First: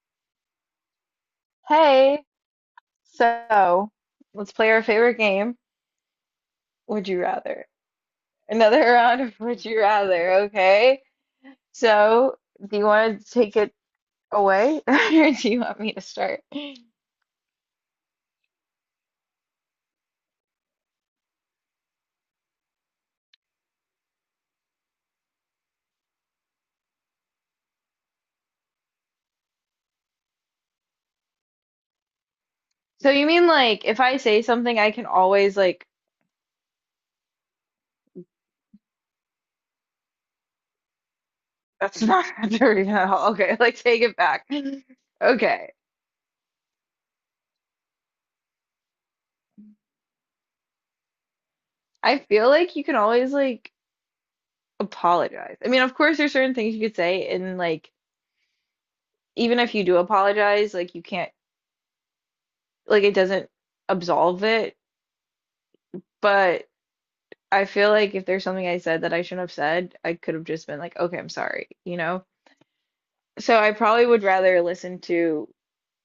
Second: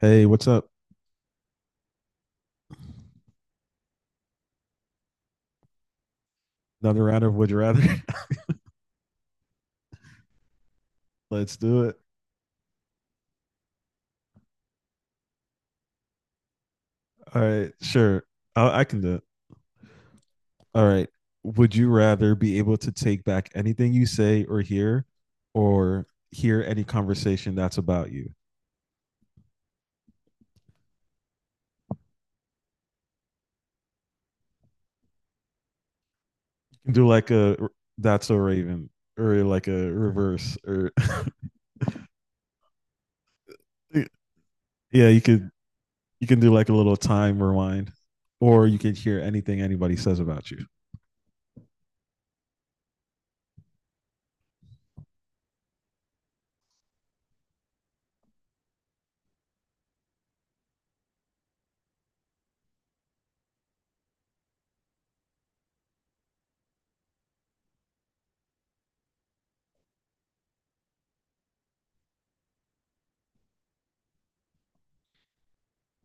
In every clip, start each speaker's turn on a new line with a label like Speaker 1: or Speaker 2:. Speaker 1: Hey, what's up?
Speaker 2: Hey, so let's play our favorite game.
Speaker 1: Another
Speaker 2: Would you
Speaker 1: round of Would You
Speaker 2: rather?
Speaker 1: Rather?
Speaker 2: Another round of Would You Rather, okay?
Speaker 1: Let's do it.
Speaker 2: So, do you want to take it away or do you want me to start?
Speaker 1: All right, sure. I can do it. All right. Would you rather be able to take back anything you say or hear any conversation that's about you?
Speaker 2: So, you mean like if I say something, I can always
Speaker 1: You can do like that's a Raven or like a reverse or
Speaker 2: that's not dirty at all. Okay, like take it back.
Speaker 1: yeah, you could.
Speaker 2: Okay.
Speaker 1: You can do like a little time rewind, or you can hear anything anybody says about you.
Speaker 2: I feel like you can always like apologize. I mean, of course, there's certain things you could say, and like, even if you do apologize, like, you can't, like, it doesn't absolve it. But I feel like if there's something I said that I shouldn't have said, I could have just been like, okay, I'm sorry, you know? So I probably would rather listen to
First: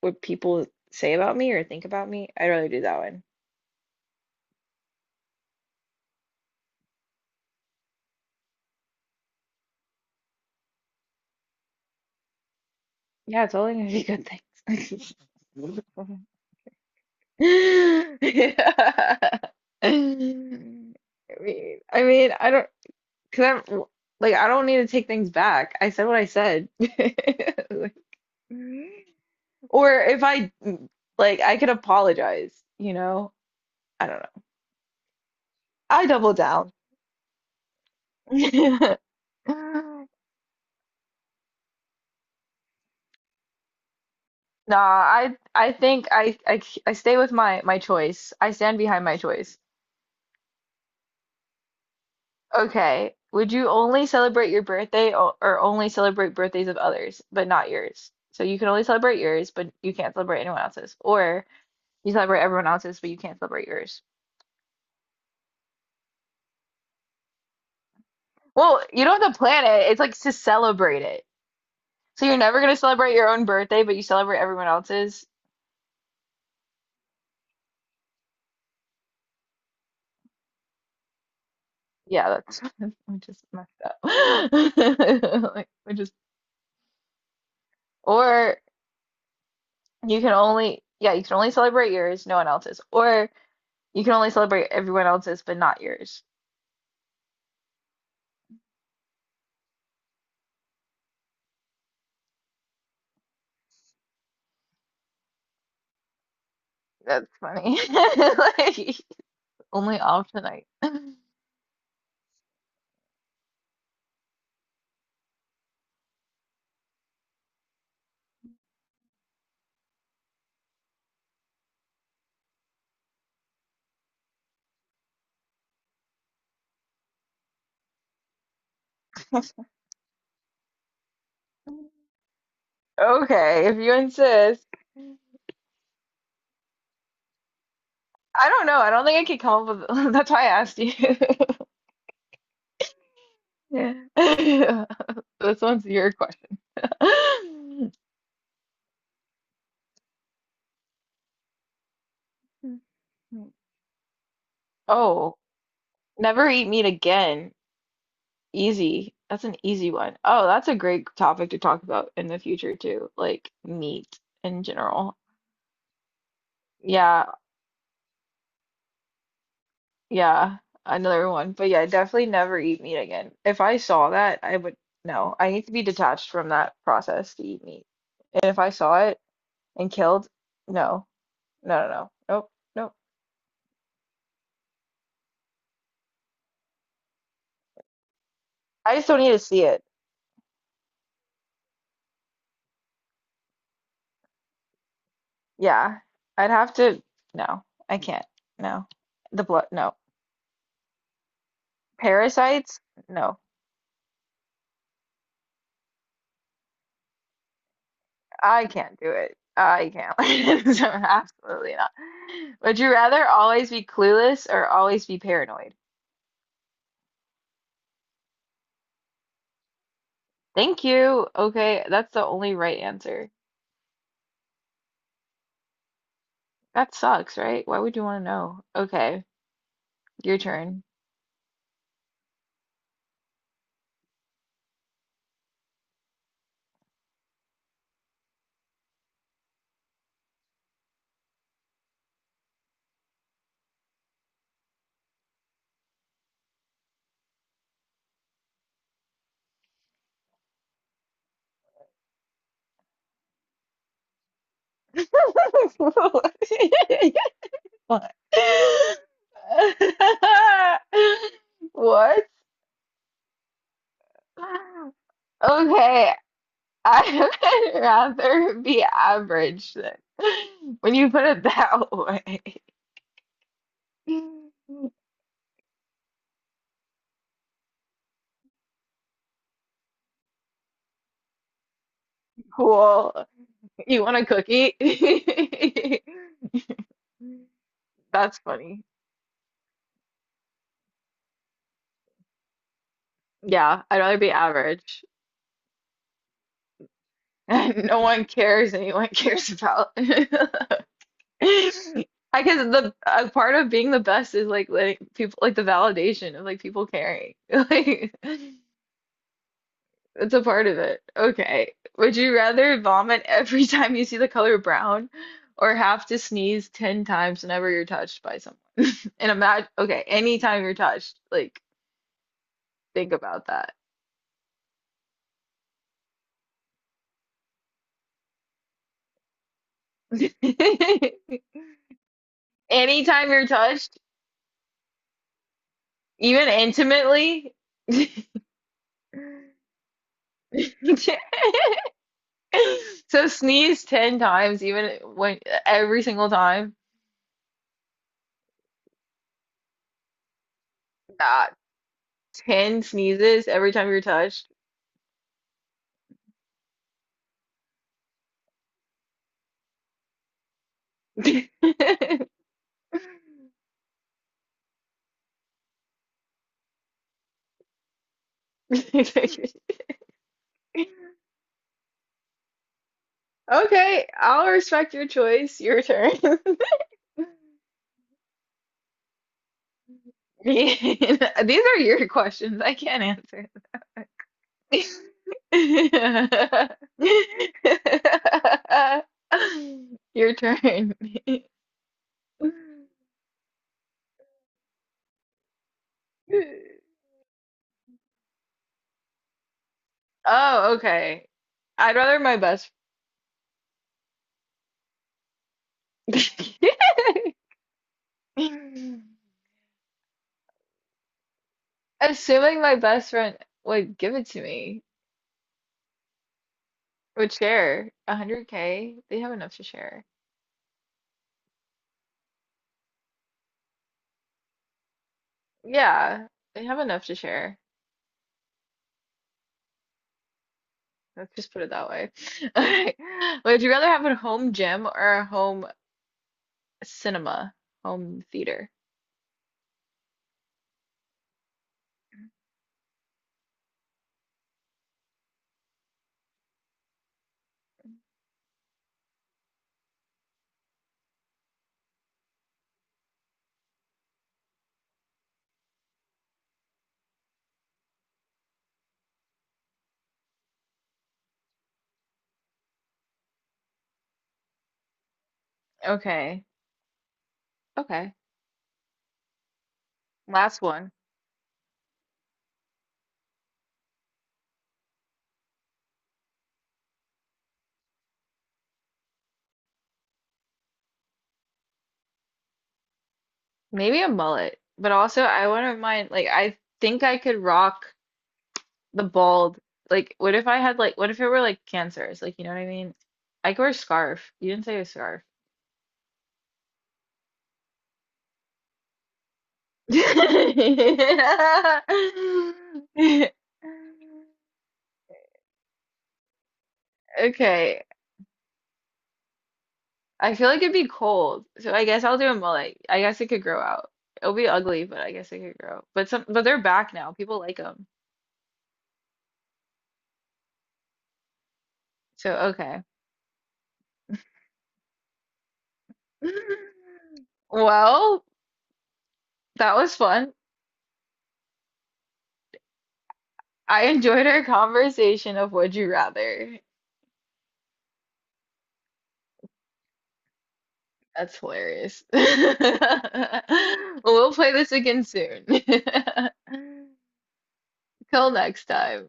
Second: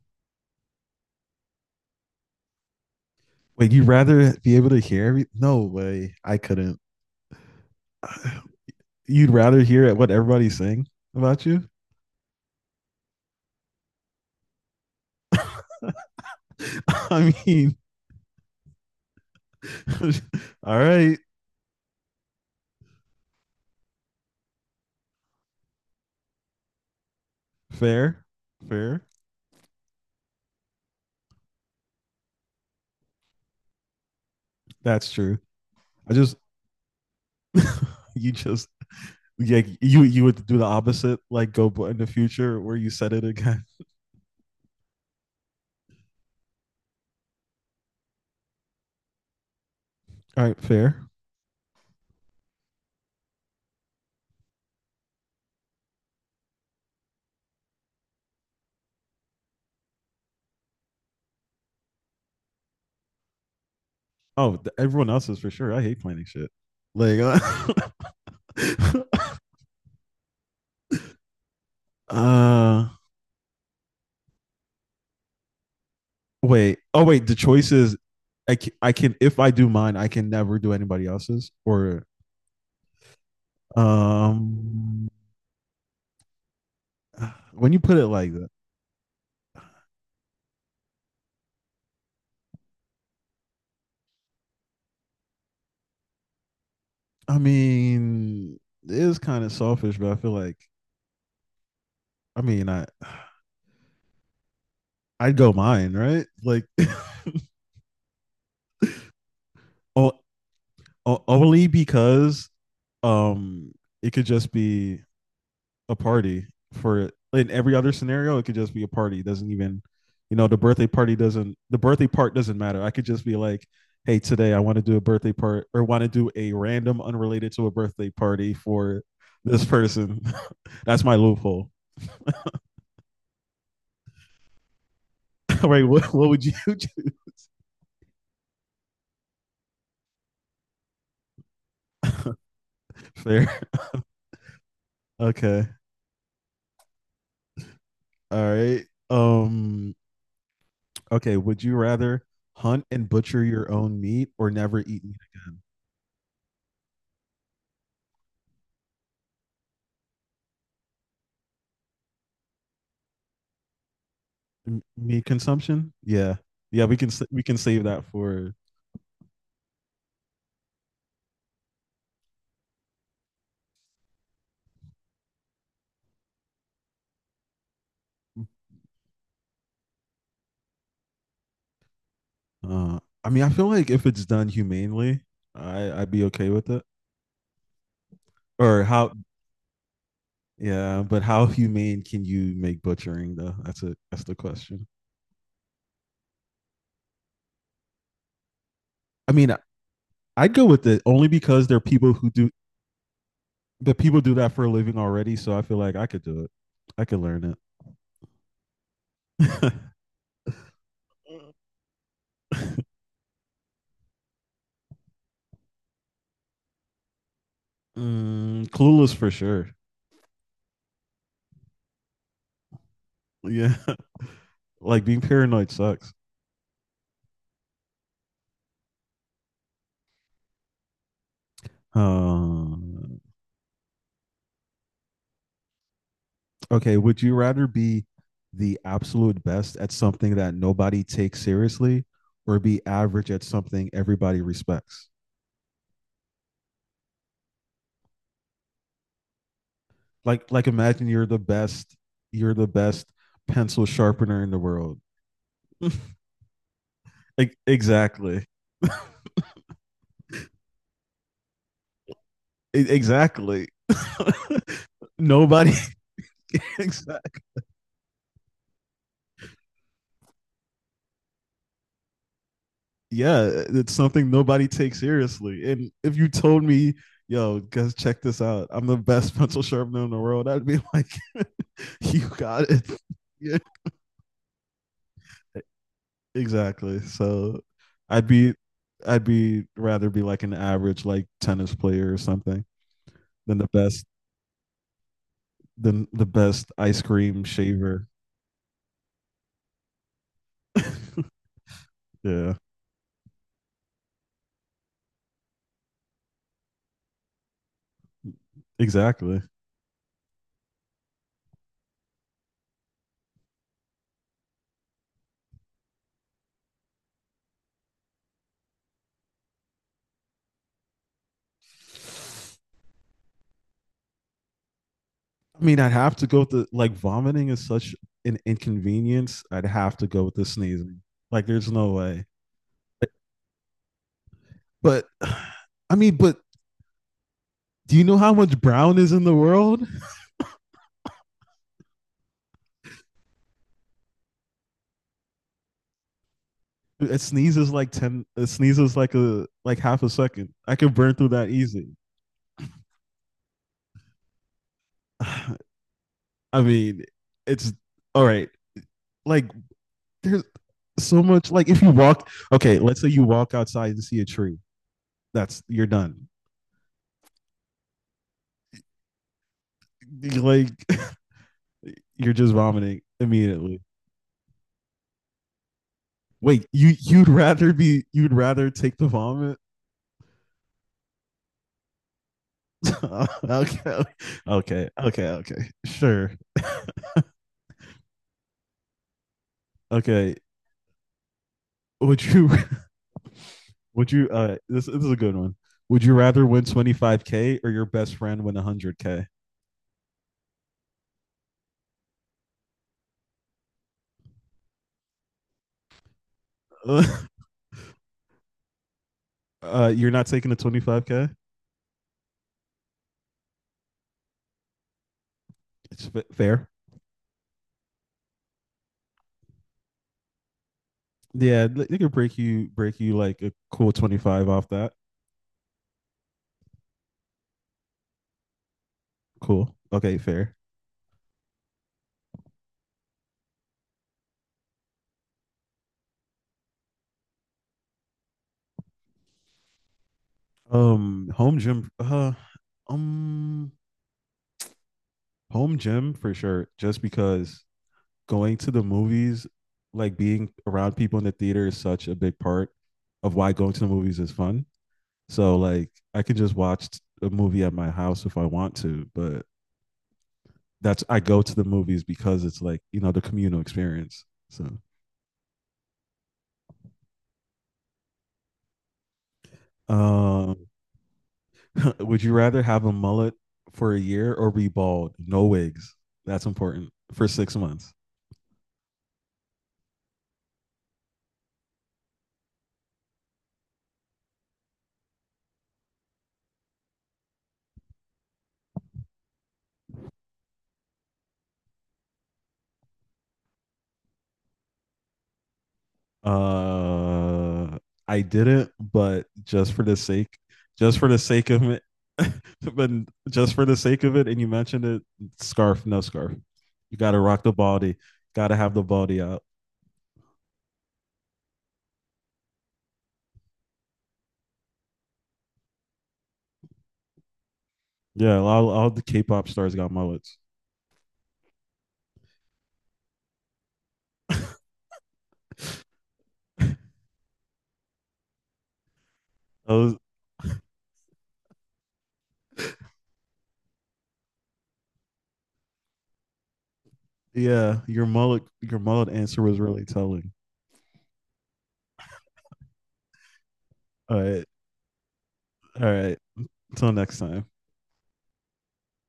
Speaker 2: what people say about me or think about me. I'd rather do that one.
Speaker 1: Wait, you'd rather be able to hear every? No way, I couldn't. You'd rather hear what everybody's saying about you?
Speaker 2: Yeah, it's only gonna be good things.
Speaker 1: I mean,
Speaker 2: Yeah. I
Speaker 1: all
Speaker 2: mean,
Speaker 1: right.
Speaker 2: I mean, I don't, cause I'm like, I don't need to take things back. I said what I said. Like,
Speaker 1: Fair, fair.
Speaker 2: or if I like, I could apologize, you know? I don't know.
Speaker 1: That's true.
Speaker 2: I
Speaker 1: I
Speaker 2: double
Speaker 1: just
Speaker 2: down.
Speaker 1: you just yeah, you would do the opposite, like go in the future where you said it again.
Speaker 2: Nah, I think I stay with my choice. I stand behind my choice.
Speaker 1: All right, fair.
Speaker 2: Okay. Would you only celebrate your birthday or only celebrate birthdays of others, but not yours? So you can only celebrate yours, but you can't celebrate anyone else's. Or you celebrate everyone else's, but you can't celebrate yours.
Speaker 1: Oh, everyone else is for sure. I hate planning shit. Like,
Speaker 2: Well, you don't have to plan it. It's like to celebrate it. So you're never gonna
Speaker 1: uh
Speaker 2: celebrate your own birthday, but you celebrate everyone else's.
Speaker 1: wait. Oh, wait. The choice is, I can if I do mine, I can never do anybody else's. Or
Speaker 2: Yeah, that's we just messed up.
Speaker 1: um,
Speaker 2: Like we just
Speaker 1: when you put it like that,
Speaker 2: or You can only yeah, you can only celebrate yours, no one else's. Or you can only celebrate everyone else's but not yours.
Speaker 1: I mean, it is kind of selfish, but I feel like, I mean, I. I'd go mine, right? Like,
Speaker 2: That's funny. Like only
Speaker 1: o-
Speaker 2: off tonight.
Speaker 1: only because um it could just be a party for. In every other scenario it could just be a party. It doesn't even, you know, the birthday party doesn't, the birthday part doesn't matter. I could just be like, hey, today I want to do a birthday part, or want to do a random unrelated to a birthday party for this person. That's my loophole.
Speaker 2: Okay, if you insist.
Speaker 1: Right? What would you do?
Speaker 2: I don't know. I don't think I could come up with that's why I asked you.
Speaker 1: Fair.
Speaker 2: Yeah. This
Speaker 1: Okay,
Speaker 2: one's your question.
Speaker 1: all right, um okay, would you rather hunt and butcher your own meat or never eat meat
Speaker 2: Oh,
Speaker 1: again?
Speaker 2: never eat meat again. Easy. That's an easy one. Oh, that's a great topic to talk about in the future too, like meat in general.
Speaker 1: Meat consumption? Yeah, yeah, we can
Speaker 2: Yeah,
Speaker 1: we can save that for.
Speaker 2: yeah, another one. But yeah, definitely never eat meat again. If I saw that, I would no. I need to be detached from that process to eat meat. And if I saw it and killed, no, no, no, no, nope, nope.
Speaker 1: Uh, I mean, I feel like if it's done humanely, I'd be okay with it. Or
Speaker 2: I just
Speaker 1: how?
Speaker 2: don't need to see it.
Speaker 1: Yeah, but how humane can you make butchering though? That's the question.
Speaker 2: Yeah, I'd have to. No, I can't. No,
Speaker 1: I
Speaker 2: the
Speaker 1: mean, I-
Speaker 2: blood. No,
Speaker 1: I'd go with it only because
Speaker 2: parasites. No.
Speaker 1: the people do that for a living already, so I feel like I could do it. I could learn it.
Speaker 2: I can't do it. I can't. So, absolutely not. Would you rather always be clueless or always be paranoid?
Speaker 1: Mm, clueless for sure.
Speaker 2: Thank you. Okay, that's the only right answer.
Speaker 1: Yeah. Like being paranoid sucks.
Speaker 2: That sucks, right? Why would you want to know? Okay, your turn.
Speaker 1: Um, okay, would you rather be the absolute best at something that nobody takes seriously, or be average at something everybody respects? Like imagine you're the best pencil sharpener in the world. E-
Speaker 2: What?
Speaker 1: exactly,
Speaker 2: What?
Speaker 1: Exactly. Nobody,
Speaker 2: Okay, I
Speaker 1: exactly.
Speaker 2: would rather be average then. When you put it that way.
Speaker 1: Yeah, it's something nobody takes seriously. And if you told me, yo, guys, check this out, I'm the best pencil sharpener in the world, I'd be like, you got it.
Speaker 2: Cool.
Speaker 1: Yeah,
Speaker 2: You want a cookie?
Speaker 1: exactly. So I'd
Speaker 2: That's
Speaker 1: be,
Speaker 2: funny.
Speaker 1: I'd be rather be like an average like tennis player or something than the
Speaker 2: Yeah, I'd
Speaker 1: best,
Speaker 2: rather be average.
Speaker 1: than the best ice cream
Speaker 2: No
Speaker 1: shaver.
Speaker 2: one cares anyone cares about. I
Speaker 1: Yeah,
Speaker 2: guess the a part of being the best is like letting people like the validation of like people caring. Like
Speaker 1: exactly.
Speaker 2: it's a part of it. Okay. Would you rather vomit every time you see the color brown or have to sneeze 10 times whenever you're touched by someone? And imagine, okay, anytime you're touched, like, think about that.
Speaker 1: I mean, I'd have to go with the like vomiting is such an inconvenience. I'd have to go with the sneezing. Like, there's no way.
Speaker 2: Anytime you're touched,
Speaker 1: But I mean, but
Speaker 2: even intimately.
Speaker 1: do you know how much brown is in the world?
Speaker 2: So sneeze 10 times, even when every single time.
Speaker 1: It sneezes like ten. It sneezes like a like half a second. I can burn through that
Speaker 2: Nah,
Speaker 1: easy.
Speaker 2: 10 sneezes every time you're touched.
Speaker 1: I mean, it's all right. Like there's so much. Like if you walk, okay, let's say you walk outside and see a tree. That's you're done. Like you're just vomiting immediately.
Speaker 2: Okay, I'll respect your choice. Your turn.
Speaker 1: Wait, you'd rather be, you'd rather take the vomit?
Speaker 2: These are your questions. I can't answer
Speaker 1: Okay,
Speaker 2: them.
Speaker 1: okay, okay, okay. Sure.
Speaker 2: Your
Speaker 1: Okay,
Speaker 2: turn.
Speaker 1: would you would you this is a good one. Would you rather win 25K or your best friend win 100K?
Speaker 2: Oh, okay. I'd rather my best.
Speaker 1: You're not taking a 25K?
Speaker 2: Assuming my best friend would give it to me,
Speaker 1: It's fair.
Speaker 2: would share 100K, they have enough to share.
Speaker 1: Yeah, they could break you like a cool 25 off that.
Speaker 2: Yeah, they have enough to share.
Speaker 1: Cool. Okay, fair.
Speaker 2: Let's just put it that way. All right. Would you rather have a home gym or a home cinema? Home theater.
Speaker 1: Um home gym uh um home gym for sure just because going to the movies, like being around people in the theater is such a big part of why going to the movies is fun. So like I can just watch a movie at my house if I want to, but that's, I go to the movies because it's like, you know, the communal experience. So
Speaker 2: Okay. Okay. Last
Speaker 1: um
Speaker 2: one.
Speaker 1: would you rather have a mullet for a year or be bald? No wigs. That's important. For 6 months.
Speaker 2: Maybe a mullet, but also I wouldn't mind like I think I could rock the bald. Like what if I had like what if it were like cancers? Like you know what I mean? I could wear a scarf. You didn't say a scarf.
Speaker 1: Uh, I didn't, but just for the sake, just for the sake of it, but just for the sake of it, and you mentioned it, scarf, no scarf. You got to rock the
Speaker 2: Okay.
Speaker 1: baldy. Got to have the baldy out.
Speaker 2: I feel like it'd be cold, so I guess I'll do a mullet. I guess it could grow out. It'll be ugly, but I guess it could grow. But some, but they're back now. People like them,
Speaker 1: Yeah, all the K-pop stars got mullets.
Speaker 2: so okay. Well, that was
Speaker 1: Oh,
Speaker 2: fun. I enjoyed our conversation of Would You Rather.
Speaker 1: yeah, your mullet answer was really telling.
Speaker 2: That's hilarious.
Speaker 1: All
Speaker 2: We'll
Speaker 1: right,
Speaker 2: play this again soon.
Speaker 1: all right. Until next time.
Speaker 2: Till next time.